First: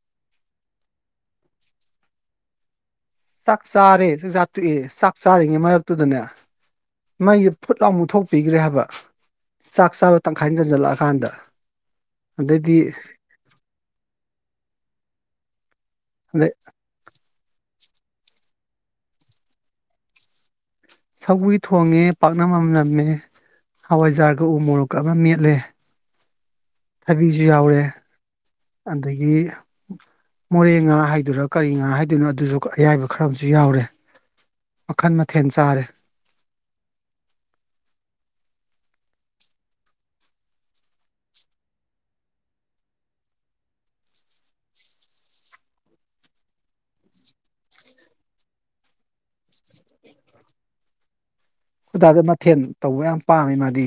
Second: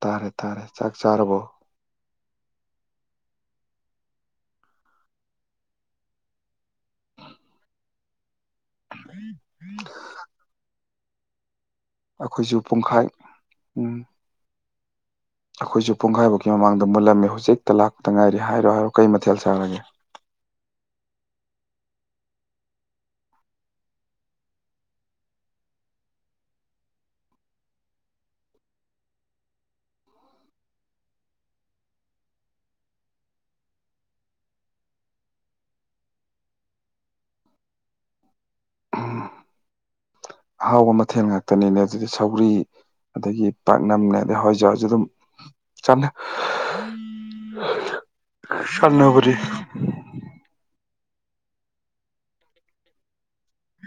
ꯇꯥꯔꯦ ꯇꯥꯔꯦ ꯆꯥꯛ ꯆꯔꯕꯣ꯫ ꯆꯥꯛ ꯆꯥꯔꯦ ꯆꯥꯛ ꯆꯥꯇꯣꯛꯑꯦ ꯆꯥꯛ ꯆꯥꯔꯤꯉꯩ ꯃꯔꯛꯇꯨꯗꯅꯦ꯫ ꯃꯩꯁꯦ ꯐꯨꯠ ꯂꯥꯎ ꯃꯨꯛꯊꯣꯛꯄꯤꯈ꯭ꯔꯦ ꯍꯥꯏꯕ ꯆꯥꯛ ꯆꯥꯕ ꯇꯪꯈꯥꯏ ꯆꯟꯖꯜꯂꯛꯑꯀꯥꯟꯗ꯫ ꯑꯩꯈꯣꯏꯁꯨ ꯑꯗꯩꯗꯤ ꯄꯨꯡꯈꯥꯏ ꯎꯝ ꯑꯩꯈꯣꯏꯁꯨ꯫ ꯄꯨꯡꯈꯥꯏ ꯃꯨꯀꯤ ꯑꯗꯩ ꯃꯃꯥꯡꯗ ꯃꯨꯜꯂꯝꯃꯤ ꯍꯧꯖꯤꯛꯇ ꯇꯂꯥꯛꯄꯗ ꯉꯥꯏꯔꯤ ꯍꯥꯏꯔꯣ ꯍꯥꯏꯔꯣ ꯀꯩ ꯃꯊꯦꯜ ꯁꯥꯔꯒꯦ꯫ ꯁꯧꯒꯔꯤ ꯊꯣꯡꯉꯦ ꯄꯥꯛꯅꯝ ꯑꯃ ꯅꯝꯃꯦ꯫ ꯍꯋꯥꯏꯖꯥꯔꯒ ꯎ ꯃꯣꯔꯣꯛꯀ ꯑꯃ ꯃꯦꯠꯂꯦ꯫ ꯊꯕꯤꯁꯨ ꯌꯥꯎꯔꯦ ꯑꯗꯒꯤ꯫ ꯃꯣꯔꯦ ꯉꯥ ꯍꯥꯏꯗꯨꯔꯥ ꯀꯔꯤ ꯉꯥ ꯍꯥꯏꯗꯨꯅꯣ ꯑꯗꯨꯁꯨ ꯑꯌꯥꯏꯕ ꯈꯔ ꯑꯃꯁꯨ ꯌꯥꯎꯔꯦ꯫ ꯃꯈꯜ ꯃꯊꯦꯜ ꯆꯥꯔꯦ꯫ ꯎꯝ ꯑꯍꯥꯎꯕ ꯃꯊꯦꯜ ꯉꯥꯛꯇꯅꯤꯅꯦ ꯑꯗꯨꯗꯤ ꯁꯧꯒ꯭ꯔꯤ꯫ ꯑꯗꯒꯤ ꯄꯥꯛꯅꯝꯒꯗꯤ ꯑꯗꯨꯝ ꯍꯋꯥꯏꯖꯔꯁꯨ ꯑꯗꯨꯝ ꯆꯥꯝꯅ ꯁꯥꯟꯅꯕꯅꯤ꯫ ꯑꯈꯣꯏ ꯗꯥꯗꯨ ꯃꯊꯦꯜ ꯇꯧꯕ ꯌꯥꯝ ꯄꯥꯝꯃꯦ ꯃꯥꯗꯤ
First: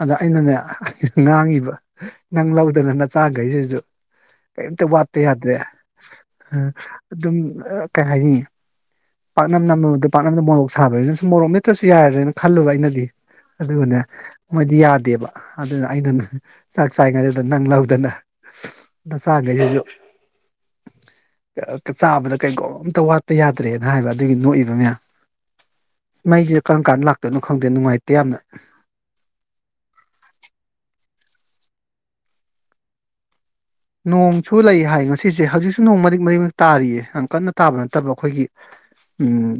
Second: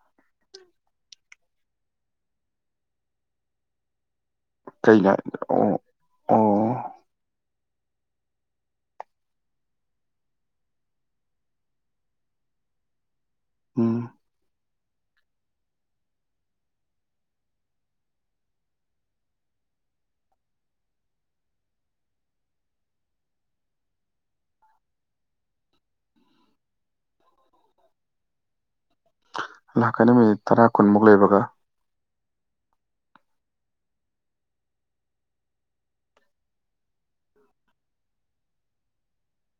ꯑꯗ ꯑꯩꯅꯅꯦ꯫ ꯉꯥꯡꯉꯤꯕ ꯅꯪ ꯂꯧꯗꯅ ꯅꯆꯥꯈꯩꯁꯤꯁꯨ꯫ ꯀꯩꯝꯇ ꯀꯩꯅꯣ ꯋꯥꯠꯇ ꯌꯥꯗ꯭ꯔꯦ ꯑꯣ ꯑꯣ ꯑꯗꯨꯝ ꯀꯩ ꯍꯥꯏꯅꯤ ꯄꯥꯛꯅꯝ ꯅꯝꯃꯗ ꯄꯥꯛꯅꯝꯗ ꯃꯣꯔꯣꯛ ꯁꯥꯕꯅꯤꯅꯁꯨ ꯃꯣꯔꯣꯛ ꯅꯦꯠꯇ꯭ꯔꯁꯨ ꯌꯥꯔ꯭ꯔꯦꯅ ꯈꯜꯂꯨꯕ ꯑꯩꯅꯗꯤ ꯑꯗꯨꯒꯅꯦ ꯎꯝ ꯃ ꯌꯥꯗꯦꯕ ꯑꯗꯨꯅ ꯑꯩꯅ ꯆꯥꯛ ꯆꯥꯏꯉꯩꯗꯨꯗ ꯅꯪ ꯂꯧꯗꯅ ꯅ ꯆꯈꯩꯁꯤꯁꯨ ꯆꯥꯕꯗ ꯀꯩꯒꯣ ꯑꯝꯇ ꯋꯥꯠꯄ ꯌꯥꯗ꯭ꯔꯦ ꯍꯥꯏꯔꯤꯕ ꯑꯗꯨꯒꯤ ꯅꯣꯛꯏꯕ ꯃꯌꯥꯝ ꯃꯩꯁꯦ ꯀꯔꯝ ꯀꯥꯟ ꯂꯥꯛꯇꯣꯏꯅꯣ ꯈꯪꯗꯦ ꯅꯨꯡꯉꯥꯏꯇꯦ ꯌꯥꯝꯅ ꯂꯥꯛꯀꯅꯤ ꯃꯤꯅꯤꯠ ꯇꯔꯥ [unintelligible] ꯅꯣꯡꯁꯨ ꯂꯩ ꯍꯥꯏ ꯉꯁꯤꯁꯦ ꯍꯧꯖꯤꯛꯁꯨ ꯅꯣꯡ ꯃꯔꯤꯛ ꯃꯔꯤꯃꯨꯛ ꯇꯥꯔꯤꯌꯦ ꯌꯥꯝ ꯀꯟꯅ ꯇꯥꯕ ꯅꯠꯇꯕ ꯑꯩꯈꯣꯏꯒꯤ ꯎꯝ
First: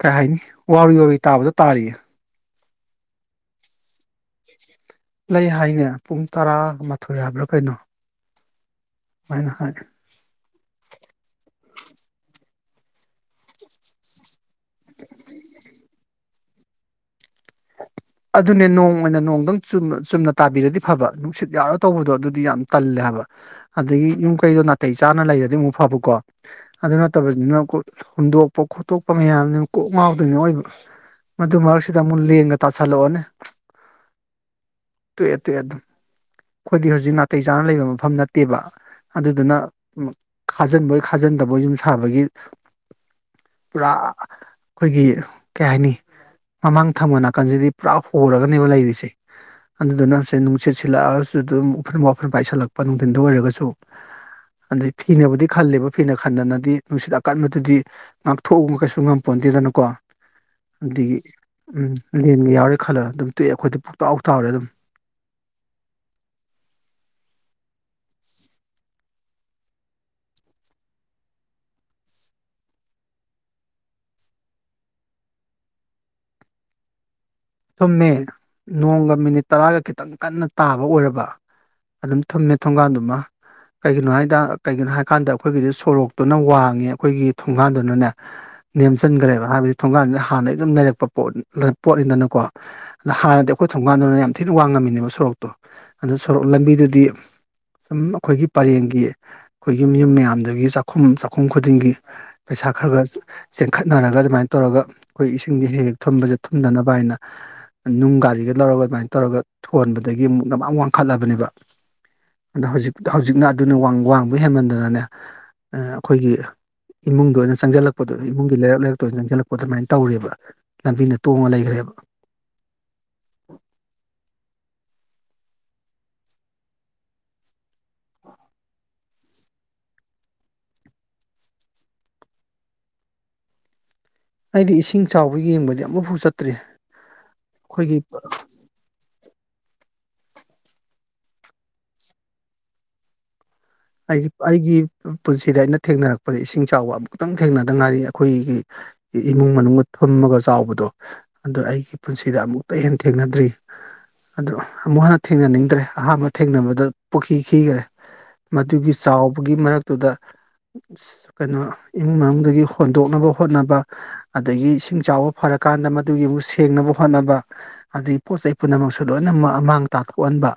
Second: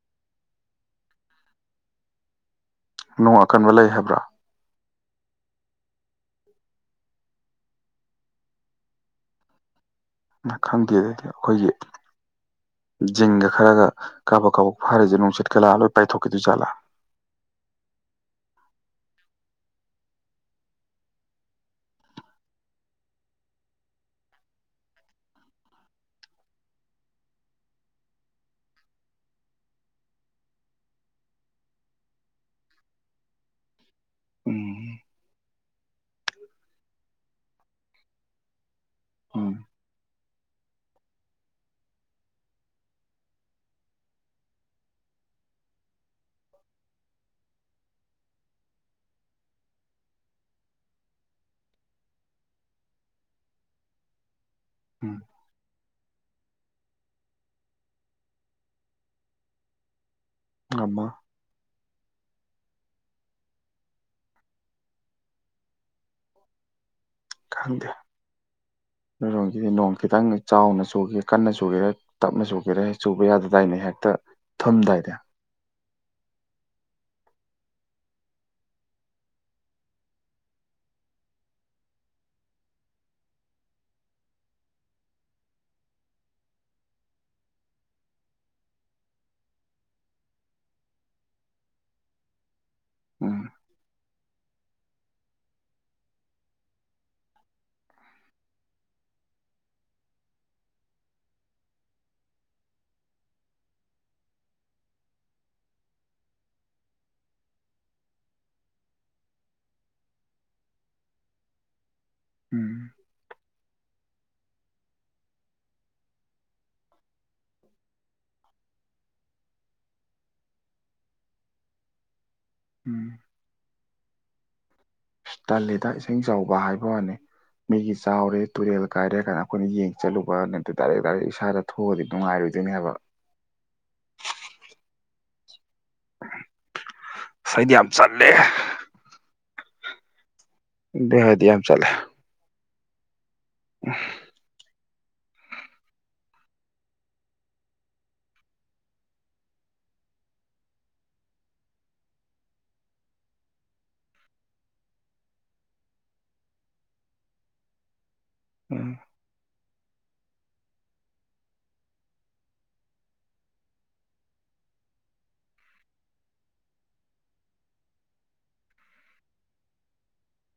ꯀꯩ ꯍꯥꯏꯅꯤ ꯋꯥ ꯋꯥꯔꯤ ꯇꯥꯕꯗ ꯇꯥꯔꯤꯌꯦ ꯅꯨꯡ ꯑꯀꯟꯕ ꯂꯩ ꯍꯥꯏꯕ꯭ꯔꯥ ꯂꯩ ꯍꯥꯏꯅꯦ ꯄꯨꯡ ꯇꯔꯥꯃꯊꯣꯏ ꯍꯥꯏꯕ꯭ꯔꯥ ꯀꯩꯅꯣ ꯋꯥꯅ ꯍ ꯅ ꯈꯪꯗꯦꯗꯗꯤ ꯑꯩꯈꯣꯏꯒꯤ ꯖꯤꯡꯒ ꯈꯔꯒ ꯀꯥꯕꯛ ꯀꯥꯕꯛ ꯐꯥꯔꯤꯁꯦ ꯅꯨꯡꯁꯤꯠꯀꯂꯥꯑ ꯂꯣꯏ ꯄꯥꯏꯊꯣꯛꯈꯤꯗꯣꯏ ꯖꯥꯠꯂꯥ [unintelligible] ꯑꯗꯨꯅꯦ ꯅꯣꯡ ꯑꯣꯏꯅꯤ ꯅꯣꯡꯗꯪ ꯆꯨꯝꯅ ꯇꯥꯕꯤꯔꯗꯤ ꯐꯕ ꯅꯨꯡꯁꯤꯠ ꯌꯥꯎꯔ ꯇꯧꯕꯗꯣ ꯑꯗꯨꯗꯤ ꯌꯥꯝ ꯇꯜꯂꯦ ꯍꯥꯏꯕꯥ ꯑꯗꯒꯤ ꯌꯨꯝ ꯀꯩꯗꯣ ꯅꯥꯇꯩ ꯆꯥꯅ ꯂꯩꯔꯗꯤ ꯑꯃꯨꯛ ꯐꯕꯀꯣ ꯑꯗꯨ ꯅꯠꯇꯕꯕꯁꯤꯅ ꯍꯨꯟꯗꯣꯛꯄ ꯈꯣꯠꯇꯣꯛꯄ ꯃꯌꯥꯝꯅꯤꯅ ꯀꯣꯛ ꯉꯥꯎꯗꯣꯏꯅꯤ ꯑꯣꯏꯕ ꯃꯗꯨ ꯃꯔꯛꯁꯤꯗꯥ ꯂ‌ꯦꯟꯒꯥ ꯇꯥꯁꯥꯂꯑꯣꯅꯦ ꯎꯝ ꯇ‌ꯣꯛꯑ‌ꯦ ‌ꯇ‌ꯣꯛꯑ‌ꯦ ꯑꯗꯨ ꯑꯩꯈꯣꯏꯗꯤ ꯍꯧꯖꯤꯛ ꯅꯥꯇꯩ ꯆꯥꯅ ꯂꯩꯕ ꯃꯐꯝ ꯅꯠꯇꯦꯕ ꯎꯝ ꯑꯗꯨꯗꯨꯅ ꯈꯥꯖꯤꯟꯕꯣꯏ ꯈꯥꯖꯤꯟꯗꯕꯣꯏ ꯌꯨꯝ ꯁꯥꯕꯒꯤ ꯄꯨꯔꯥ ꯑꯩꯈꯣꯏꯒꯤ ꯀꯩ ꯍꯥꯏꯅꯤ ꯃꯃꯥꯡ ꯊꯝꯕ ꯅꯥꯀꯟꯁꯤꯗꯤ ꯄꯨꯔꯥ ꯍꯣꯔꯒꯅꯦꯕ ꯂꯩꯔꯤꯁꯦ ꯑꯗꯨꯗꯨꯅ ꯉꯁ ꯅꯨꯡꯁꯤꯠ ꯁꯤꯜꯂꯛꯑꯒꯁꯨ ꯑꯗꯨꯝ ꯎꯐ꯭ꯔꯟ ꯋꯥꯐ꯭ꯔꯟ ꯄꯥꯏꯁꯤꯜꯂꯛꯄ ꯅꯨꯡꯊꯤꯟꯗ ꯑꯣꯏꯔꯒꯁꯨ ꯑꯗꯩ ꯎꯝ ꯐꯤꯅꯕꯨꯗꯤ ꯈꯜꯂꯦꯕ ꯐꯤꯅ ꯈꯟꯗꯅꯗꯤ ꯅꯨꯡꯁꯤꯠ ꯑꯀꯟꯕꯗꯗꯤ ꯉꯥꯛꯊꯣꯛꯎ ꯀꯩꯁꯨ ꯉꯝꯄ ꯑꯗꯨꯗꯅꯀꯣ ꯑꯃ ꯑꯗꯒꯤ ꯎꯝ ꯂꯦꯟꯒ ꯌꯥꯎꯔꯦ ꯈꯜꯂ ꯑꯗꯨꯝ ꯇꯣꯛꯑꯦ ꯑꯩꯈꯣꯏꯗꯤ ꯄꯨꯣꯛꯇꯥꯎ ꯍꯥꯎ ꯇꯥꯎꯔꯦ ꯑꯗꯨꯝ ꯑꯗꯥ [unintelligible] ꯃꯔꯣꯡꯒꯤꯗꯤ ꯅꯣꯡ ꯈꯤꯇꯪ ꯆꯥꯎꯅ ꯆꯨꯒꯦ ꯀꯟꯅ ꯆꯨꯒꯦꯔꯦ ꯇꯞꯅ ꯆꯨꯒꯦꯔꯦ ꯆꯨꯕ ꯌꯥꯗꯗꯥꯏꯅꯦ ꯍꯦꯛꯇ ꯊꯨꯝꯗꯥꯏꯗ ꯆꯨꯝꯃꯦ ꯅꯣꯡꯒ ꯃꯤꯅꯤꯠ ꯇꯔꯥꯒ ꯈꯤꯇꯪ ꯀꯟꯅ ꯇꯥꯕ ꯑꯣꯏꯔꯕ ꯑꯗꯨꯝ ꯊꯝꯃꯦ ꯊꯣꯡꯒꯥꯟꯗꯨꯃ ꯀꯩꯒꯤꯅꯣ ꯍꯥꯏꯗ ꯀꯩꯒꯤꯅꯣ ꯍꯥꯏꯀꯥꯟꯗ ꯑꯩꯈꯣꯏꯒꯤꯗꯤ ꯁꯣꯔꯣꯛꯇꯨꯅ ꯋꯥꯡꯉꯦ ꯑꯩꯈꯣꯏꯒꯤ ꯊꯣꯡꯒꯥꯟꯗꯨꯅꯅꯦ ꯅꯦꯝꯁꯤꯟꯈ꯭ꯔꯦꯕ ꯍꯥꯏꯕꯗꯤ ꯊꯣꯡꯒꯥꯟꯁꯤꯅ ꯍꯥꯟꯅꯩ ꯑꯗꯨꯝ ꯂꯩꯔꯛꯄ ꯄꯣꯠ ꯄꯣꯠꯅꯤꯗꯅ ꯀꯣ ꯑꯗ ꯎꯝ ꯍꯥꯟꯅꯗꯤ ꯑꯩꯈꯣꯏ ꯊꯣꯡꯒꯥꯟꯗꯨꯅ ꯌꯥꯝ ꯊꯤꯅ ꯋꯥꯡꯉꯝꯃꯤꯅꯦꯕ ꯁꯣꯔꯣꯛꯇꯣ ꯑꯗꯨ ꯁꯣꯔꯣꯛ ꯂꯝꯕꯤꯗꯨꯗꯤ ꯁꯨꯝ ꯑꯩꯈꯣꯏꯒꯤ ꯄꯔꯦꯡꯒꯤ ꯑꯩꯈꯣꯏ ꯌꯨꯝ ꯌꯨꯝ ꯃꯌꯥꯝꯗꯒꯤ ꯆꯥꯛꯈꯨꯝ ꯆꯥꯛꯈꯨꯝ ꯈꯨꯗꯤꯡꯒꯤ ꯄꯩꯁꯥ ꯊꯥ ꯈꯔ ꯈꯔ ꯆꯦꯟꯈꯠꯅꯔꯒ ꯑꯗꯨꯃꯥꯏꯅ ꯇꯧꯔꯒ ꯑꯩꯈꯣꯏ ꯏꯁꯤꯡꯁꯦ ꯍꯦꯛ ꯍꯦꯛ ꯊꯨꯝꯕꯁꯦ ꯊꯨꯝꯗꯅꯕ ꯍꯥꯏꯅ ꯅꯨꯡ ꯒꯥꯔꯤꯒ ꯂꯧꯔꯒ ꯑꯗꯨꯃꯥꯏꯅ ꯇꯧꯔꯒ ꯊꯣꯟꯕꯗꯒꯤ ꯑꯃꯨꯛ ꯃ ꯃꯥꯥꯡ ꯋꯥꯡꯈꯠꯂꯕꯅꯦꯕ ꯑꯗꯣ ꯎꯝ ꯍꯧꯖꯤꯛ ꯍꯧꯖꯤꯛꯅ ꯑꯗꯨꯅ ꯋꯥꯡꯕ ꯍꯦꯟꯃꯟꯗꯅꯅꯦ ꯑꯩꯈꯣꯏꯒꯤ ꯏꯃꯨꯡꯗ ꯑꯣꯏꯅ ꯆꯪꯁꯤꯜꯂꯛꯄꯗꯣ ꯏꯃꯨꯡꯒꯤ ꯂꯩꯔꯛ ꯂꯩꯔꯛꯇ ꯑꯣꯏꯅ ꯆꯪꯁꯤꯜꯂꯛꯄꯗꯣ ꯑꯗꯨꯃꯥꯏꯅ ꯇꯧꯔꯦꯕ ꯂꯝꯕꯤꯗ ꯇꯣꯡꯉ ꯂꯩꯈ꯭ꯔꯦꯕ ꯎꯝ ꯇꯜꯂꯤꯗ ꯏꯁꯤꯡ ꯆꯥꯎꯕ ꯍꯥꯏꯕ ꯋꯥꯅꯤ ꯃꯩꯒꯤ ꯆꯥꯎꯔꯦ ꯇꯨꯔꯦꯜ ꯀꯥꯏꯔꯦ ꯀꯥꯟꯗ ꯑꯩꯈꯣꯏꯅ ꯌꯦꯡ ꯆꯠꯂꯨꯕ ꯅꯠꯇ ꯗꯥꯏꯔꯦꯛ ꯗꯥꯏꯔꯦꯛ ꯏꯁꯥꯗ ꯊꯣꯛꯑꯗꯤ ꯅꯨꯡꯉꯥꯏꯔꯣꯏ ꯗꯣꯏꯅ ꯍꯥꯏꯕ ꯑꯩꯗꯤ ꯏꯁꯤꯡ ꯆꯥꯎꯕ ꯌꯦꯡꯕꯗꯤ ꯃꯐꯨ ꯆꯠꯇ꯭ꯔꯤ ꯑꯁ ꯑꯩꯗꯤ ꯌꯥꯝ ꯑꯩꯈꯣꯏꯒꯤ ꯆꯠꯂꯦ ꯌꯥꯦꯗꯤ ꯌꯥꯝ ꯆꯂꯦ ꯑꯩꯒꯤ ꯑꯩꯒꯤ ꯄꯨꯟꯁꯤꯗ ꯑꯩꯅ ꯊꯦꯡꯅꯔꯛꯄꯗ ꯏꯁꯤꯡ ꯆꯥꯎꯕ ꯑꯃꯛꯇꯪ ꯊꯦꯡꯅꯗ ꯉꯥꯏꯔꯤ ꯑꯩꯈꯣꯏꯒꯤ ꯏꯃꯨꯡ ꯃꯅꯨꯡ ꯊꯝꯃꯒ ꯆꯥꯎꯕꯗꯣ ꯑꯗꯨꯗ ꯑꯩꯒꯤ ꯄꯨꯟꯁꯤꯗ ꯑꯃꯨꯛꯇ ꯍꯦꯟꯅ ꯊꯦꯡꯅꯗ꯭ꯔꯤ ꯑꯗ ꯑꯃꯨꯛ ꯍꯟꯅ ꯊꯦꯡꯅꯅꯤꯡꯗ꯭ꯔꯦ ꯑꯍꯥꯟꯕ ꯊꯦꯡꯅꯕꯗ ꯄꯨꯈꯤ ꯈꯤꯈꯔꯦ ꯎꯝ ꯃꯗꯨꯒꯤ ꯆꯥꯎꯕꯒꯤ ꯃꯔꯛꯇꯨꯗ ꯀꯩꯅꯣ ꯏꯃꯨꯡ ꯃꯅꯨꯡꯗꯒꯤ ꯍꯣꯟꯗꯣꯛꯅꯕ ꯍꯣꯠꯅꯕ ꯑꯗꯒꯤ ꯏꯁꯤꯡ ꯆꯥꯎꯕ ꯐꯔꯛ ꯆꯠ ꯀꯥꯟꯗ ꯃꯗꯨꯒꯤꯕꯨ ꯁꯦꯡꯅꯕ ꯍꯣꯠꯅꯕ ꯑꯗꯒꯤ ꯄꯣꯠ ꯆꯩ ꯄꯨꯝꯅꯃꯛꯁꯨ ꯂꯣꯏꯅ ꯑꯃꯥꯡ ꯇꯥꯊꯣꯛꯍꯟꯕ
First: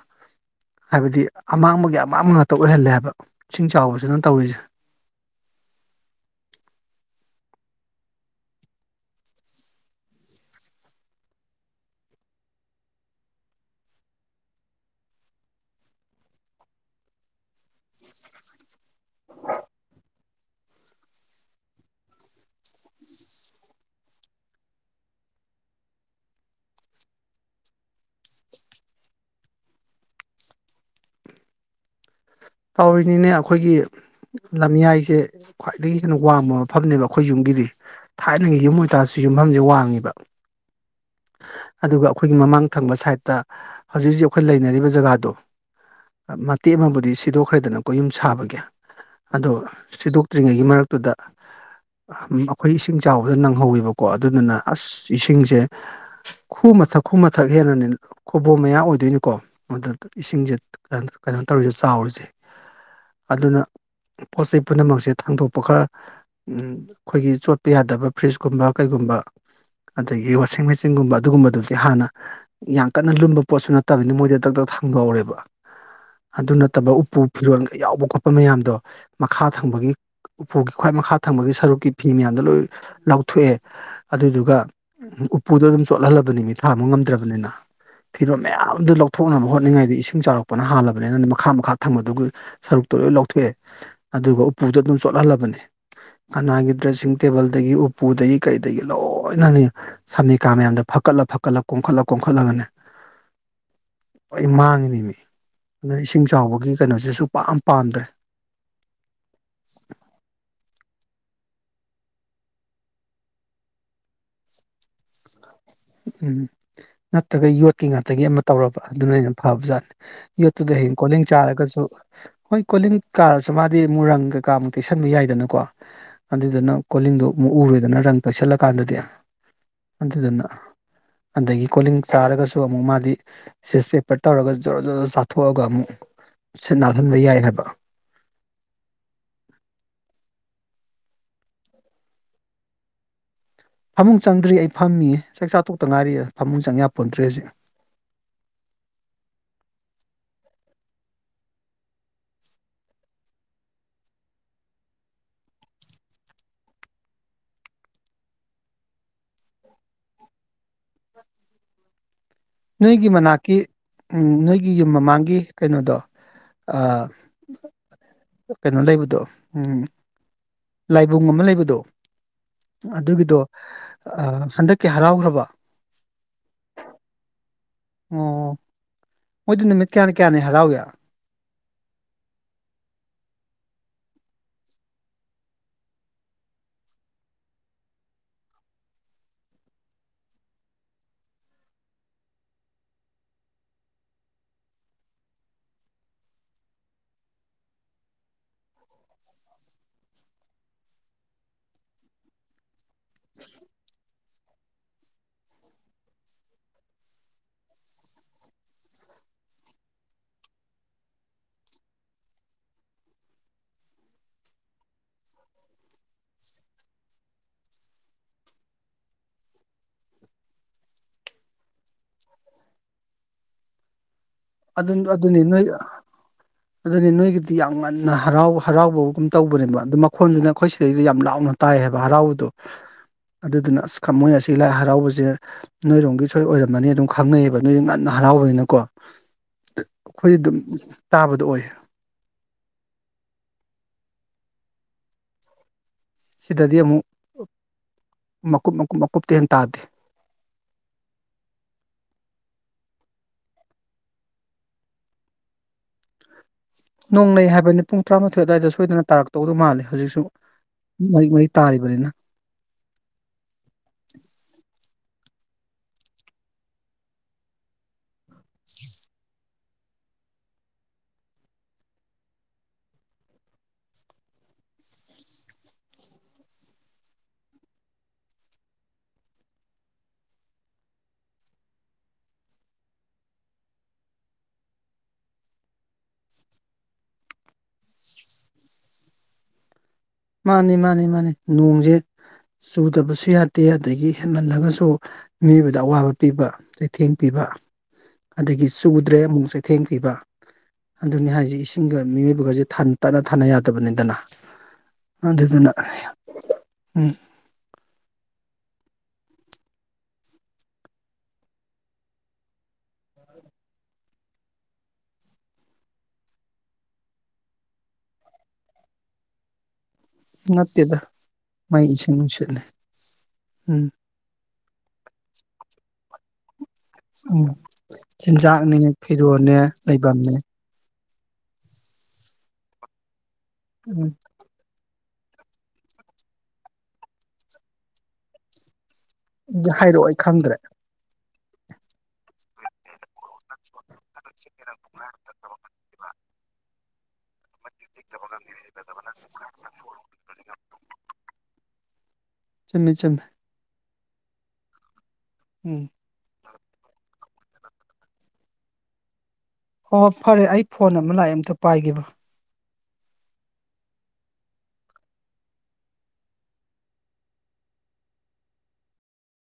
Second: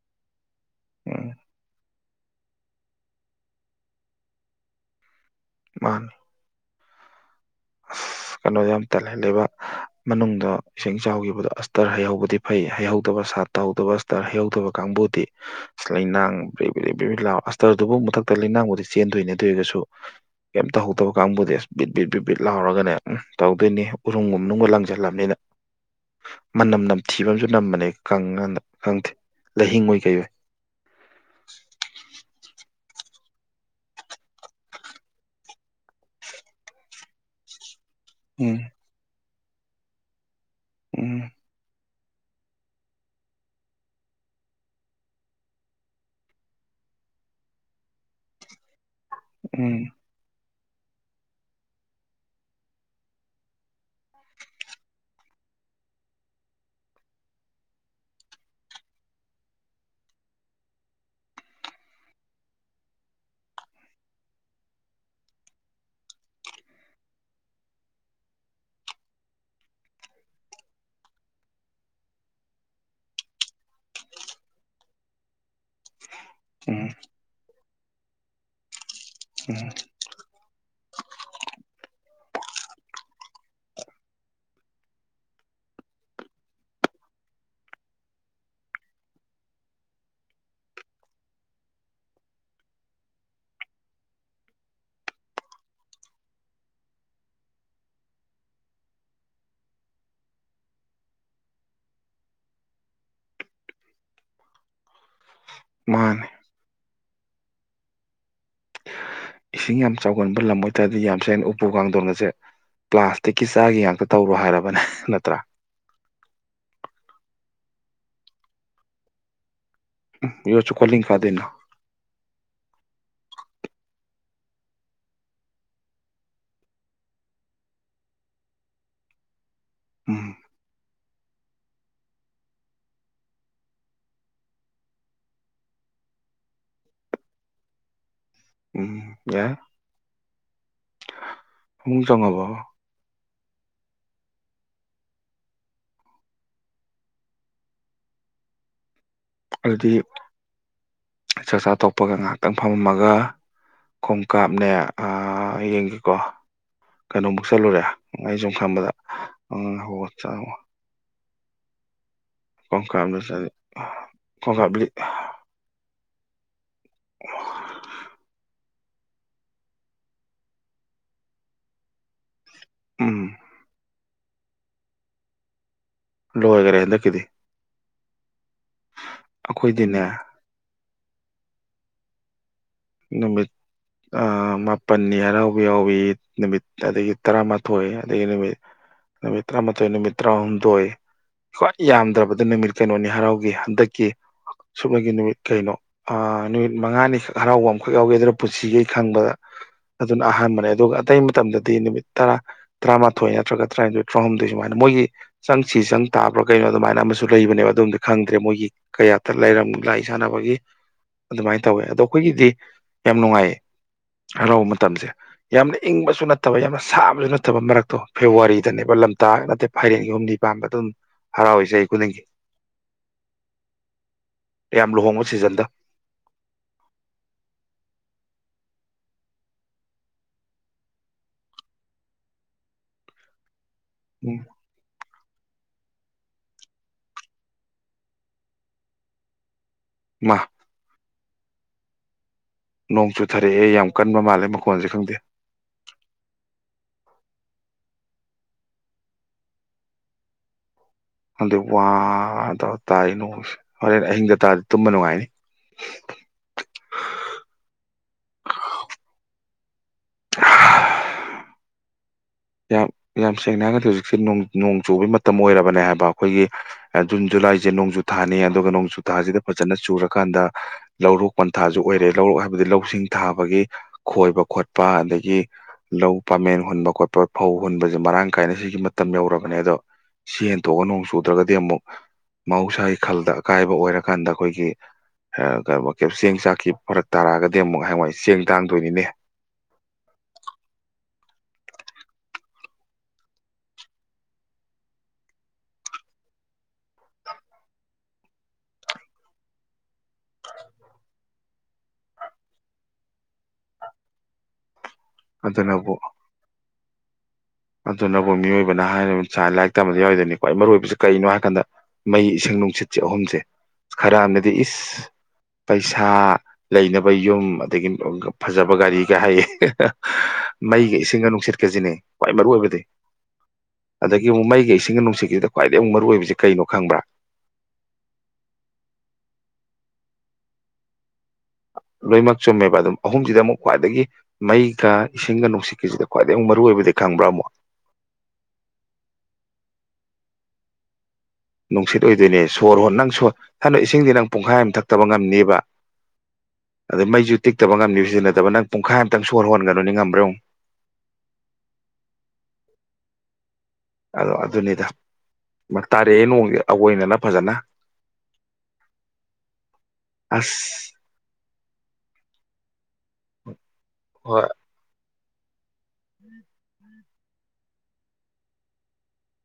ꯍꯥꯏꯕꯗꯤ ꯎꯝ ꯑꯃꯥꯡꯕꯒꯤ ꯑꯃꯥꯡꯕ ꯇ ꯑꯣꯏꯍꯜꯂꯦ ꯍꯥꯏꯕ ꯏꯁꯤꯡ ꯆꯥꯎꯕꯁꯤꯅ ꯇꯧꯔꯤꯁꯦ ꯃꯥꯅ [unintelligible] [inaudible] ꯀꯩꯅꯣ ꯌꯥꯝ ꯇꯜꯍꯦꯂꯕ ꯃꯅꯨꯡꯗ ꯏꯁꯤꯡ ꯆꯥꯎꯈꯤꯕꯗꯣ ꯑꯁꯇꯔ ꯍꯩꯍꯧꯕꯗꯤ ꯐꯩ ꯍꯩꯍꯧꯗꯕ ꯁꯥ ꯇꯧꯗꯕ ꯑꯁꯇꯔ ꯍꯩꯍꯧꯗꯕ ꯀꯥꯡꯕꯨꯗꯤ ꯂꯩꯅꯥ ꯕ ꯕ ꯑꯁꯇꯔꯗꯨꯕꯨ ꯃꯊ ꯂꯩꯅꯥꯡꯕꯨꯗꯤ ꯆꯦꯟꯗꯣꯏꯅꯦꯗꯣꯏꯔꯒꯁꯨ ꯀꯩꯝ ꯇꯧꯍꯧꯗꯕ ꯀꯥꯡꯕꯨꯗꯤ ꯑꯁ ꯕꯤꯠ ꯕꯤꯠ ꯕꯤꯠ ꯂꯥꯎꯔꯒꯅꯦ ꯎꯝ ꯇꯧꯗꯣꯏꯅꯤ ꯎꯔꯨꯝꯒꯨꯝ ꯃꯅꯨꯡꯗ ꯂꯪꯁꯤꯜꯂꯝꯕꯅꯤꯅ ꯃꯅꯝ ꯅꯝꯊꯤꯕꯝꯨ ꯅꯝꯕꯅꯦꯪꯗꯦ ꯂꯩꯍꯤꯡꯉꯣꯏ ꯀꯩꯏ ꯇꯧꯔꯤꯅꯤꯅꯦ ꯑꯩꯈꯣꯏꯒꯤ ꯂꯝꯌꯥꯏꯁꯦ ꯈ꯭ꯋꯥꯏꯗꯒꯤ ꯍꯦꯟꯅ ꯋꯥꯡꯕ ꯃꯐꯝꯅꯦꯕ ꯑꯩꯈꯣꯏ ꯌꯨꯝꯒꯤꯗꯤ ꯎꯝ ꯊꯥꯏꯅꯒꯤ ꯌꯨꯝ ꯑꯣꯏꯇꯥꯔꯁꯨ ꯌꯨꯝꯐꯝꯁꯦ ꯋꯥꯡꯉꯤꯕ ꯎꯝ ꯑꯗꯨꯒ ꯑꯩꯈꯣꯏꯒꯤ ꯃꯃꯥꯡ ꯊꯪꯕ ꯁꯥꯏꯠꯇ ꯍꯧꯖꯤꯛ ꯍꯧꯖꯤꯛ ꯑꯩꯈꯣꯏ ꯂꯩꯅꯔꯤꯕ ꯖꯒꯥꯗꯣ ꯃꯇꯦꯛ ꯑꯃꯕꯨꯗꯤ ꯁꯤꯗꯣꯛꯈ꯭ꯔꯦꯗꯅ ꯀ ꯌꯨꯝ ꯁꯥꯕꯒꯤ ꯑꯗꯣ ꯎꯝ ꯁꯤꯗꯣꯛꯇ꯭ꯔꯤꯉꯩ ꯒꯤ ꯃꯔꯛꯇꯨꯗ ꯑꯩꯈꯣꯏ ꯏꯁꯤꯡ ꯆꯥꯎꯕꯗ ꯅꯪꯍꯧꯋꯦꯕꯀꯣ ꯑꯗꯨꯗꯨꯅ ꯑꯁ ꯏꯁꯤꯡꯁꯦ ꯈꯨ ꯃꯊꯛ ꯈꯨꯨ ꯃꯊꯛ ꯍꯦꯟꯅꯅꯤ ꯈꯨꯕꯣꯝ ꯃꯌꯥ ꯑꯣꯏꯗꯣꯏꯅꯤꯀꯣ ꯃꯗꯨꯗ ꯏꯁꯤꯡꯁꯦ ꯀꯩꯅꯣ ꯇꯧꯔꯤ ꯆꯥꯎꯔꯤꯁꯦ ꯑꯗꯨꯅ ꯄꯣꯠ ꯆꯩꯩ ꯄꯨꯝꯅꯃꯛꯁꯦ ꯊꯥꯡꯗꯣꯛꯄ ꯈꯔ ꯑꯩꯈꯣꯏꯒꯤ ꯆꯣꯠꯄ ꯌꯥꯗꯕ ꯐ꯭ꯔꯤꯖꯀꯨꯝꯕ ꯀꯩꯒꯨꯝꯕ [unintelligible] [inaudible] ꯑꯗꯒꯤ ꯋꯥꯁꯤꯡ ꯃꯦꯆꯤꯟꯒꯨꯝꯕ ꯑꯗꯨꯒꯨꯝꯕꯗꯨꯗꯤ ꯍꯥꯟꯅ ꯌꯥꯝ ꯀꯟꯅ ꯂꯨꯝꯕ ꯄꯣꯠꯁꯨ ꯅꯠꯇꯕꯅꯤ ꯃꯣꯏꯗ ꯗ ꯊꯥꯡꯕꯍꯧꯔꯦꯕ ꯑꯗꯨ ꯎꯝ ꯅꯠꯇꯕ ꯎꯄꯨ ꯐꯤꯔꯣꯜꯒ ꯌꯥꯎꯕ ꯈꯣꯠꯄ ꯃꯌꯥꯝꯗꯣ ꯃꯈꯥ ꯎꯝ ꯊꯪꯕꯒꯤ ꯎꯄꯨꯒꯤ ꯈ꯭ꯋꯥꯏ ꯃꯈꯥ ꯊꯪꯕꯒꯤ ꯁꯔꯨꯛꯀꯤ ꯐꯤ ꯃꯌꯥꯝꯗ ꯂꯣꯏ ꯂ ꯂꯧꯊꯣꯛꯑꯦ ꯑꯗꯨꯗꯨꯒ ꯎ ꯎꯄꯨꯗꯣ ꯑꯗꯨꯝ ꯆꯣꯠꯍꯜꯂꯕꯅꯤ ꯃꯤ ꯊꯥꯕ ꯉꯝꯗ꯭ꯔꯕꯅꯤꯅ ꯐꯤꯔꯣꯝ ꯃꯌꯥꯝꯗꯨ ꯂꯧꯊꯣꯛꯅꯕ ꯍꯣꯠꯅꯤꯡꯉꯥꯏꯗ ꯏꯁꯤꯡ ꯆꯥꯎꯔꯛꯄꯅ ꯍꯥꯜꯂꯕꯅꯤꯅꯅ ꯃꯈꯥ ꯃꯈꯥ ꯊꯝꯕꯗꯨ ꯁꯔꯨꯛꯇꯨ ꯂꯣꯏ ꯂꯧꯊꯣꯛꯑꯦ ꯑꯗꯨꯒ ꯎꯄꯨꯗ ꯑꯗꯨꯝ ꯆꯣꯠꯍꯜꯂꯕꯅꯤ ꯀꯅꯥꯒꯤ ꯗ꯭ꯔꯦꯁꯤꯡ ꯇꯦꯕꯜꯗꯒꯤ ꯎꯄꯨꯗꯒꯤ ꯀꯩꯗꯒꯤ ꯂꯣꯏꯅ ꯁꯝꯅꯤꯀꯥ ꯃꯌꯥꯝꯗ ꯐꯀꯠꯂ ꯐꯀꯠꯂ ꯀꯣꯝꯈꯠꯂ ꯀꯣꯝꯈꯠꯂꯒꯅꯦ ꯑꯩ ꯃꯥꯡꯉꯤꯅꯤ ꯃꯤ ꯑꯗꯨꯅ ꯏꯁꯤꯡ ꯃꯥꯅꯦ ꯆꯥꯎꯕꯒꯤ ꯀꯩꯅꯣꯁꯤꯁꯨ ꯄꯥꯝ ꯄꯥꯝꯗ꯭ꯔꯦ ꯏꯁꯤꯡ ꯌꯥꯝ ꯆꯥꯎꯒꯟꯕ ꯂꯝ ꯑꯣꯏꯇꯥꯔꯗꯤ ꯌꯥꯝ ꯁꯅ ꯎꯄꯨ ꯀꯥꯡꯊꯣꯟꯅꯁꯦ ꯄ꯭ꯂꯥꯁꯇꯤꯛꯀꯤ ꯆꯥꯒꯤ ꯉꯥꯛꯇ ꯇꯧꯔꯣ ꯍꯥꯏꯔꯕꯅꯦ ꯅꯠꯇ꯭ꯔꯥ ꯎꯝ ꯅꯠꯇ꯭ꯔꯒ ꯌꯣꯠꯀꯤ ꯉꯥꯛꯇꯒꯤ ꯑꯃ ꯇꯧꯔꯕ ꯑꯗꯨꯅ ꯑꯩꯅ ꯐꯕꯖꯥꯠꯅꯤ ꯎꯝ ꯌꯣꯠꯇꯨꯗ ꯌꯣꯠꯁꯨ ꯍꯌꯦꯡ ꯀꯣꯂꯤꯡ ꯀꯥꯗꯣꯏꯅꯣ ꯆꯥꯔꯒꯁꯨ ꯍꯣꯏ ꯀꯣꯂꯤꯡ ꯀꯥꯔꯁꯨ ꯃꯥꯗꯤ ꯃꯨꯔꯪꯒ ꯀꯥꯃꯨꯛ ꯇꯩꯁꯟꯕ ꯌꯥꯏꯗꯅꯀꯣ ꯑꯗꯨꯗꯨꯅ ꯀꯣꯂꯤꯡꯗꯣ ꯑꯃꯨꯛ ꯎꯔꯣꯏꯗꯅ ꯔꯪ ꯇꯩꯁꯜꯂꯀꯥꯟꯗꯗꯤ ꯑꯇ ꯎꯝ ꯑꯗꯨꯟꯅ ꯑꯗꯒꯤ ꯀꯣꯂꯤꯡ ꯆꯥꯔꯒꯁꯨ ꯑꯃꯨꯛ ꯃꯥꯗꯤ ꯁꯦꯁ ꯄꯦꯄꯔ ꯇꯧꯔꯒ ꯖꯣꯔꯔꯣ ꯖꯔꯣ ꯆꯥꯊꯣꯛꯑꯒ ꯑꯃꯨꯛ ꯁꯠ ꯅꯥꯜꯍꯟꯕ ꯌꯥꯏ ꯍꯥꯏꯕ ꯎꯝ ꯌꯥꯏ ꯍ ꯆꯪꯉꯕꯣ ꯐꯃꯨꯡ ꯆꯪꯗ꯭ꯔꯤ ꯑꯩ ꯐꯝꯃꯤ ꯆꯥꯛ ꯆꯥꯊꯣꯛꯇ ꯉꯥꯏꯔꯤ ꯐꯃꯨꯡ ꯆꯪꯦ ꯄꯣꯟꯗ꯭ꯔꯤ ꯍꯧꯖꯤꯛ [unintelligible] [inaudible] ꯑꯗꯨꯗꯤ ꯆꯥꯛ ꯆꯥ ꯇꯣꯛꯄꯒ ꯉꯥꯏꯍꯥꯛꯇꯪ ꯐꯝꯃꯝꯃꯒ ꯈꯣꯡꯀꯥꯞꯅꯦ ꯌꯦꯡꯒꯦꯀꯣ ꯀꯩꯅꯣꯃꯨꯛ ꯆꯠꯂꯨꯔꯦ ꯑꯩ ꯁꯨꯝ ꯈꯕꯗ ꯍ ꯆꯪꯉꯣ ꯅꯣꯏꯒꯤ ꯆꯠꯂꯤ ꯃꯅꯥꯛꯀꯤ ꯎ ꯅꯣꯏꯒꯤ ꯈꯣꯡꯀꯥꯞꯂꯤ ꯌꯨꯝ ꯃꯃꯥꯡꯒꯤ ꯀꯩꯅꯣꯗꯣ ꯑ ꯀꯩꯅꯣ ꯂꯩꯕꯗꯣ ꯎꯝ ꯂꯥꯏꯕꯨꯡ ꯑꯃ ꯂꯩꯕꯗꯣ ꯎꯝ ꯑꯗꯨꯒꯤꯗꯣ ꯍꯟꯗꯛꯀꯤ ꯍꯔꯥꯎꯈ꯭ꯔꯕ ꯂꯑꯒꯔ ꯍꯦꯟꯗ ꯀꯗꯤ ꯑꯣ ꯃꯣꯏꯗꯤ ꯅꯨꯃꯤꯠ ꯑꯩꯈꯣꯏꯗꯤꯅꯦ ꯀꯌꯥꯅꯤ ꯀꯌꯥꯅꯤ ꯍꯔꯥꯎꯋꯦ ꯅꯃꯦ ꯃꯥꯄꯜꯅꯤ ꯍꯔꯥꯎꯕ ꯌꯥꯎꯏꯤ ꯅꯨꯃꯤꯠ ꯑꯗꯒꯤ ꯇꯔꯥꯃꯥꯊꯣꯏ ꯑꯗꯒꯤ ꯅꯨꯃꯤꯠ ꯃ ꯃꯤꯇꯩ꯭ꯔ ꯊꯣꯛꯣꯏꯅ ꯃ ꯃꯤꯇꯩ꯭ꯔ ꯑꯃꯨꯝꯗꯣꯣꯏ ꯈ꯭ꯋꯥꯏ ꯌꯥꯝꯗ꯭ꯔꯕꯗ ꯅꯨꯃꯤꯠ ꯀꯩꯅꯣꯅꯤ ꯍꯔꯥꯎꯒꯤ ꯍꯟꯗꯛꯀꯤ ꯁꯨꯞꯅꯒꯤ ꯅꯨꯃꯤꯠ ꯀꯩꯅꯣ ꯑ ꯅꯨꯃꯤꯠ ꯃꯉꯥꯅꯤꯈꯛ ꯍꯔꯥꯎꯕ ꯑꯩꯈꯣꯏ ꯌꯥꯎꯒꯦ ꯑꯗꯨꯅ ꯄꯨꯟꯁꯤꯒꯦ ꯈꯪꯕꯗ ꯑꯗꯨꯅ ꯑꯍꯥꯟꯕꯅꯦ ꯑꯗꯨꯒ ꯑꯇꯩ ꯃꯇꯝꯗꯗꯤ ꯅꯨꯃꯤꯠ ꯇꯔꯥ ꯇꯔꯥꯃꯥꯊꯣꯏ ꯅꯠꯇ꯭ꯔꯒ ꯇꯔꯥꯅꯤꯊꯣꯏ ꯇꯔꯥꯍꯨꯝꯗꯣꯏ ꯁꯨꯃꯥꯏꯅ ꯃꯣꯏꯒꯤ ꯆꯪꯁꯤ ꯆꯪ ꯇꯥꯕ꯭ꯔꯥ ꯀꯩꯅꯣ ꯑꯗꯨꯃꯥꯏꯅ ꯑꯃꯁꯨ ꯂꯩꯕꯅꯦꯕ ꯑꯗꯨꯝꯗꯤ ꯈꯪꯗ꯭ꯔꯦ ꯃꯣꯏꯒꯤ ꯀꯌꯥ ꯂꯩꯝꯒ ꯂꯥꯏ ꯁꯥꯟꯅꯕꯒꯤ ꯑꯗꯨꯃꯥꯏꯅ ꯇꯧꯋꯦ ꯑꯗꯣ ꯑꯩꯈꯣꯏꯒꯤꯗꯤ ꯌꯥꯝ ꯅꯨꯡꯉꯥꯏꯌꯦ ꯍꯔꯥꯎ ꯃꯇꯝꯁꯦ ꯌꯥꯝꯅ ꯏꯪꯕꯁꯨ ꯅꯠꯇꯕ ꯌꯥꯝꯅ ꯁꯥꯕꯁꯨ ꯅꯠꯇꯕ ꯃꯔꯛꯇꯣ ꯐꯦꯕꯋꯥꯔꯤꯗꯅꯦꯕ ꯂꯝꯇꯥ ꯅꯠꯇꯦ ꯐꯥꯏꯔꯦꯟꯒꯤ ꯍꯨꯝꯗꯤ ꯄꯥꯟꯕꯥꯝꯕ ꯑꯗꯨꯝ ꯍꯔꯥꯎꯋ ꯆꯍꯤ ꯈꯨꯗꯤꯡꯒꯤ [unintelligible] ꯌꯥꯝ ꯑꯗꯨ ꯂꯨꯍꯣꯡꯕ ꯑꯗꯨꯅꯤ ꯅꯣꯏ ꯁꯤꯖꯟꯗ ꯑꯗꯨꯅꯤ ꯅꯣꯏꯒꯤ ꯌꯥꯝ ꯉꯟꯅ ꯍꯔꯥꯎ ꯍꯔꯥꯎꯕꯒꯨꯝ ꯇꯧꯕꯅꯦꯕ ꯑ ꯃꯈꯣꯟꯗꯨꯅ ꯑꯩꯈꯣꯏ ꯁꯤꯗꯩꯗ ꯌꯥꯝ ꯂꯥꯎꯅ ꯇꯥꯏ ꯍꯥꯏꯕ ꯍꯔꯥꯎꯕꯗꯣ ꯑꯗꯨꯗꯨꯅ ꯑꯁꯃꯣꯏ ꯎꯝ ꯑꯁꯤ ꯂꯥꯏ ꯍꯔꯥꯎꯕꯁꯦ ꯅꯣꯏꯔꯣꯝꯒꯤ ꯁꯣꯏ ꯑꯣꯏꯔꯝꯃꯅꯤ ꯑꯗꯨꯝ ꯈꯪꯅꯩꯌꯦꯕ ꯅꯣꯏꯁꯦ ꯉꯟꯅ ꯍꯔꯥꯎꯕꯅꯤꯅꯀꯣ ꯑꯩꯈꯣꯏ ꯃꯥ ꯑꯗꯨꯝ ꯇꯥꯕꯗꯣ ꯑꯣꯏ ꯅꯣꯡ ꯆꯨꯊꯔꯛꯑꯦ ꯌꯥꯝ ꯀꯟꯕ ꯃꯥꯜꯂꯦ ꯃꯈꯣꯟꯁꯦ ꯈꯪꯗꯦ ꯁꯤꯗꯗꯤ ꯑꯃꯨꯛ ꯃꯀꯨꯞ ꯃꯀꯨꯞ ꯃꯀꯨꯞꯇ ꯍꯦ ꯇꯥꯗꯦ ꯑꯗꯨꯗꯤ ꯋꯥꯗ ꯇꯥꯏꯅꯣ ꯍꯣꯔꯦꯟ ꯑꯍꯤꯡꯗ ꯇꯥꯔꯗꯤ ꯇꯨꯝꯕ ꯅꯨꯡꯉꯥꯏꯅꯤ [unintelligible] ꯅꯣꯡ ꯇꯧꯗꯧ ꯃꯥꯜꯂꯦ ꯍꯧꯖꯤꯛꯁꯨ ꯃꯍꯤꯛ ꯃꯍꯤꯛ ꯇꯥꯔꯤꯕꯅꯤꯅ ꯌꯥꯝ ꯌꯥꯝ ꯁꯦꯡꯅ ꯍꯥꯏꯔꯒꯗꯤ ꯍꯧꯖꯤꯛꯁꯦ ꯅꯣꯡ ꯆꯨꯕꯒꯤ ꯃꯇꯝ ꯑꯣꯏꯔꯕꯅꯦ ꯍꯥꯏꯕ ꯑꯩꯈꯣꯏꯒꯤ ꯖꯨꯟ ꯖꯨ ꯂꯥꯏꯁꯦ ꯅꯣꯡꯖꯨ ꯊꯥꯅꯤ ꯑꯗꯨꯒ ꯅꯣꯡꯖꯨ ꯊꯥꯁꯤꯗ ꯐꯖꯅ ꯆꯨꯔꯀꯥꯟꯗ ꯂꯧꯔꯣꯛ ꯄꯟꯊꯥꯁꯨ ꯑꯣꯏꯔꯦ ꯂꯧꯔꯣꯛ ꯍꯥꯏꯕꯗꯤ ꯂꯧꯁꯤꯡ ꯊꯥꯕꯒꯤ ꯈꯣꯏꯕ ꯈꯣꯠꯄ ꯑꯗꯒꯤ ꯂꯧ ꯄꯥꯃꯦꯟ ꯍꯨꯟꯕ ꯈꯣꯠꯄ ꯐꯧ ꯍꯨꯟꯕꯁꯦ ꯃꯔꯥꯡ ꯀꯥꯏꯅ ꯁꯤꯒꯤ ꯃꯇꯝ ꯌꯧꯔꯛꯔꯕꯅꯦ ꯑꯗꯣ ꯁꯤ ꯍꯦꯟꯇꯣꯛꯑꯒ ꯅꯣꯡ ꯆꯨꯗ꯭ꯔꯒꯗꯤ ꯑꯃꯨꯛ ꯃꯍꯧꯁꯥꯒꯤ ꯈꯜꯗ ꯑꯀꯥꯏꯕ ꯑꯣꯏꯔꯀꯥꯟꯗ ꯑꯩꯈꯣꯏꯒꯤ ꯆꯦꯡ ꯆꯥꯛꯈꯤ ꯐꯔꯛ ꯇꯥꯔꯛꯑꯒꯗꯤ ꯑꯃꯨꯛ ꯍꯥꯏ ꯃꯏ ꯆꯦꯡ ꯇꯥꯡꯗꯣꯏꯅꯤꯅꯦ ꯃꯥꯅꯤ ꯃꯥꯅꯤ ꯃꯥꯅꯤ ꯅꯣꯡꯁꯦ ꯆꯨꯗꯕꯁꯨ ꯌꯥꯗꯦ ꯑꯗꯒꯤ ꯍꯦꯟꯃꯜꯂꯒꯁꯨ ꯃꯤꯑꯣꯏꯕꯗ ꯑꯋꯥꯕ ꯄꯤꯕ ꯆꯩꯊꯦꯡ ꯄꯤꯕ ꯑꯗꯒꯤ ꯆꯨꯗ꯭ꯔꯦ ꯑꯃꯨꯛ ꯆꯩꯊꯦꯡ ꯄꯤꯕ ꯑꯗꯨꯅꯤ ꯍꯥꯏꯁꯦ ꯏꯁꯤꯡꯒ ꯃꯤꯑꯣꯏꯕꯒꯁꯦ ꯇꯠꯅ ꯊꯥꯅ ꯌꯥꯗꯕꯅꯤꯗꯅ ꯑꯗꯨꯗꯨꯅ ꯎꯝ ꯑꯗꯨꯅꯕꯨꯣꯏ ꯃꯤꯑꯣꯏꯕꯅ ꯍꯥꯏꯥꯏꯅ ꯂꯥꯏꯔꯤꯛ ꯇꯝꯕꯗ ꯌꯥꯎꯣꯏꯗꯣꯏꯅꯤꯀꯣ ꯑꯩ ꯃꯔꯨꯑꯣ ꯑꯣꯏꯕꯁꯤ ꯀꯩꯅꯣ ꯍꯥꯏ ꯀꯥꯟꯗ ꯃꯩ ꯏꯁꯪ ꯅꯨꯡꯁꯤꯠꯁꯦ ꯑꯍꯨꯝꯁꯦ ꯈꯔꯅꯗꯤ ꯏꯁ ꯄꯩꯁꯥ ꯂꯩꯅꯕ ꯌꯨꯝ ꯑꯗꯒꯤ ꯐꯖꯕ ꯒꯥꯔꯤꯒ ꯍꯥꯏꯌꯦ ꯃꯩꯒ ꯅꯠꯇꯦꯗ ꯏꯁꯤꯡꯒ ꯅꯨꯡꯁꯤꯠ ꯃꯥꯏ ꯀꯦꯖꯤꯅꯦ ꯏꯁꯤꯡ ꯈ꯭ꯋꯥꯏ ꯃꯔꯨꯑꯣ ꯅꯨꯡꯁꯤꯠꯅꯦ ꯑꯣꯏꯕꯗꯤ ꯎꯝ ꯑꯗꯒꯤ ꯑꯃꯨꯛ ꯃꯩꯒꯤ ꯏꯁꯤꯡꯒ ꯅꯨꯡꯁꯤꯠꯁꯤꯗ ꯈ꯭ꯋꯥꯏꯗꯒꯤ ꯑꯃꯨꯛ ꯃꯔꯨꯑꯣ ꯑꯣꯏꯕꯁꯤ ꯀꯩꯅꯣ ꯈꯪꯕ ꯎꯝ ꯆꯤꯟꯖꯥꯛꯅꯦ ꯐꯤꯔꯣꯜꯅꯦ ꯂꯩꯐꯝꯅꯦ ꯂꯣꯏꯅꯃꯛ ꯆꯨꯝꯃꯦꯕ ꯑꯗꯨꯝ ꯑꯍꯨꯝꯁꯤꯗ ꯑꯃꯨꯛ ꯈ꯭ꯋꯥꯏꯗꯒꯤ ꯎꯝ ꯃꯩ ꯀ ꯏꯁꯤꯡꯒ ꯅꯨꯡꯁꯤꯠꯀꯤꯁꯤꯗ ꯈ꯭ꯋꯥꯏꯗꯒꯤ ꯑꯃꯨꯛ ꯃꯔꯨꯑꯣ ꯑꯣꯏꯕꯗꯤ ꯈꯪꯕ꯭ꯔꯥ ꯑꯃꯨꯛ ꯍꯥꯏꯔꯛꯑꯣ ꯑꯩ ꯈꯪꯗ꯭ꯔꯦ ꯅꯨꯡꯁꯤꯠ ꯑꯣꯏꯗꯣꯏꯅꯦ ꯁꯣꯔ ꯍꯣ ꯅꯪ ꯁ ꯁꯗꯣ ꯏꯁꯤꯡꯗꯤ ꯅꯪ ꯄꯨꯡꯈꯥꯏ ꯑꯃ ꯊꯛꯇꯕ ꯉꯝꯅꯦꯕ ꯑꯗ ꯃꯩꯁꯨ ꯇꯤꯛꯇꯕ ꯉꯝꯅꯤꯕ ꯁꯤꯖꯤꯟꯅꯗꯕ ꯅꯪ ꯄꯨꯡꯈꯥꯏ ꯑꯃꯝꯇꯪ ꯁꯣꯔ ꯍꯣꯟꯒꯅꯨꯅꯤ ꯉꯝꯕ꯭ꯔ ꯃꯤꯦꯆꯨꯝ ꯑꯗꯣ ꯑꯗꯨꯅꯤꯗ ꯎꯝ ꯇꯥꯔꯛꯑꯦ ꯅꯣꯡꯒꯤ ꯑꯩꯣꯏꯅꯅ ꯐꯖꯅ ꯑꯣ ꯐꯔꯦ ꯑꯁ ꯑꯩ ꯐꯣꯟ ꯑꯃ ꯂꯥꯛꯑꯦ ꯑꯝꯇ ꯄꯥꯏꯈꯤꯕ ꯍꯣꯏ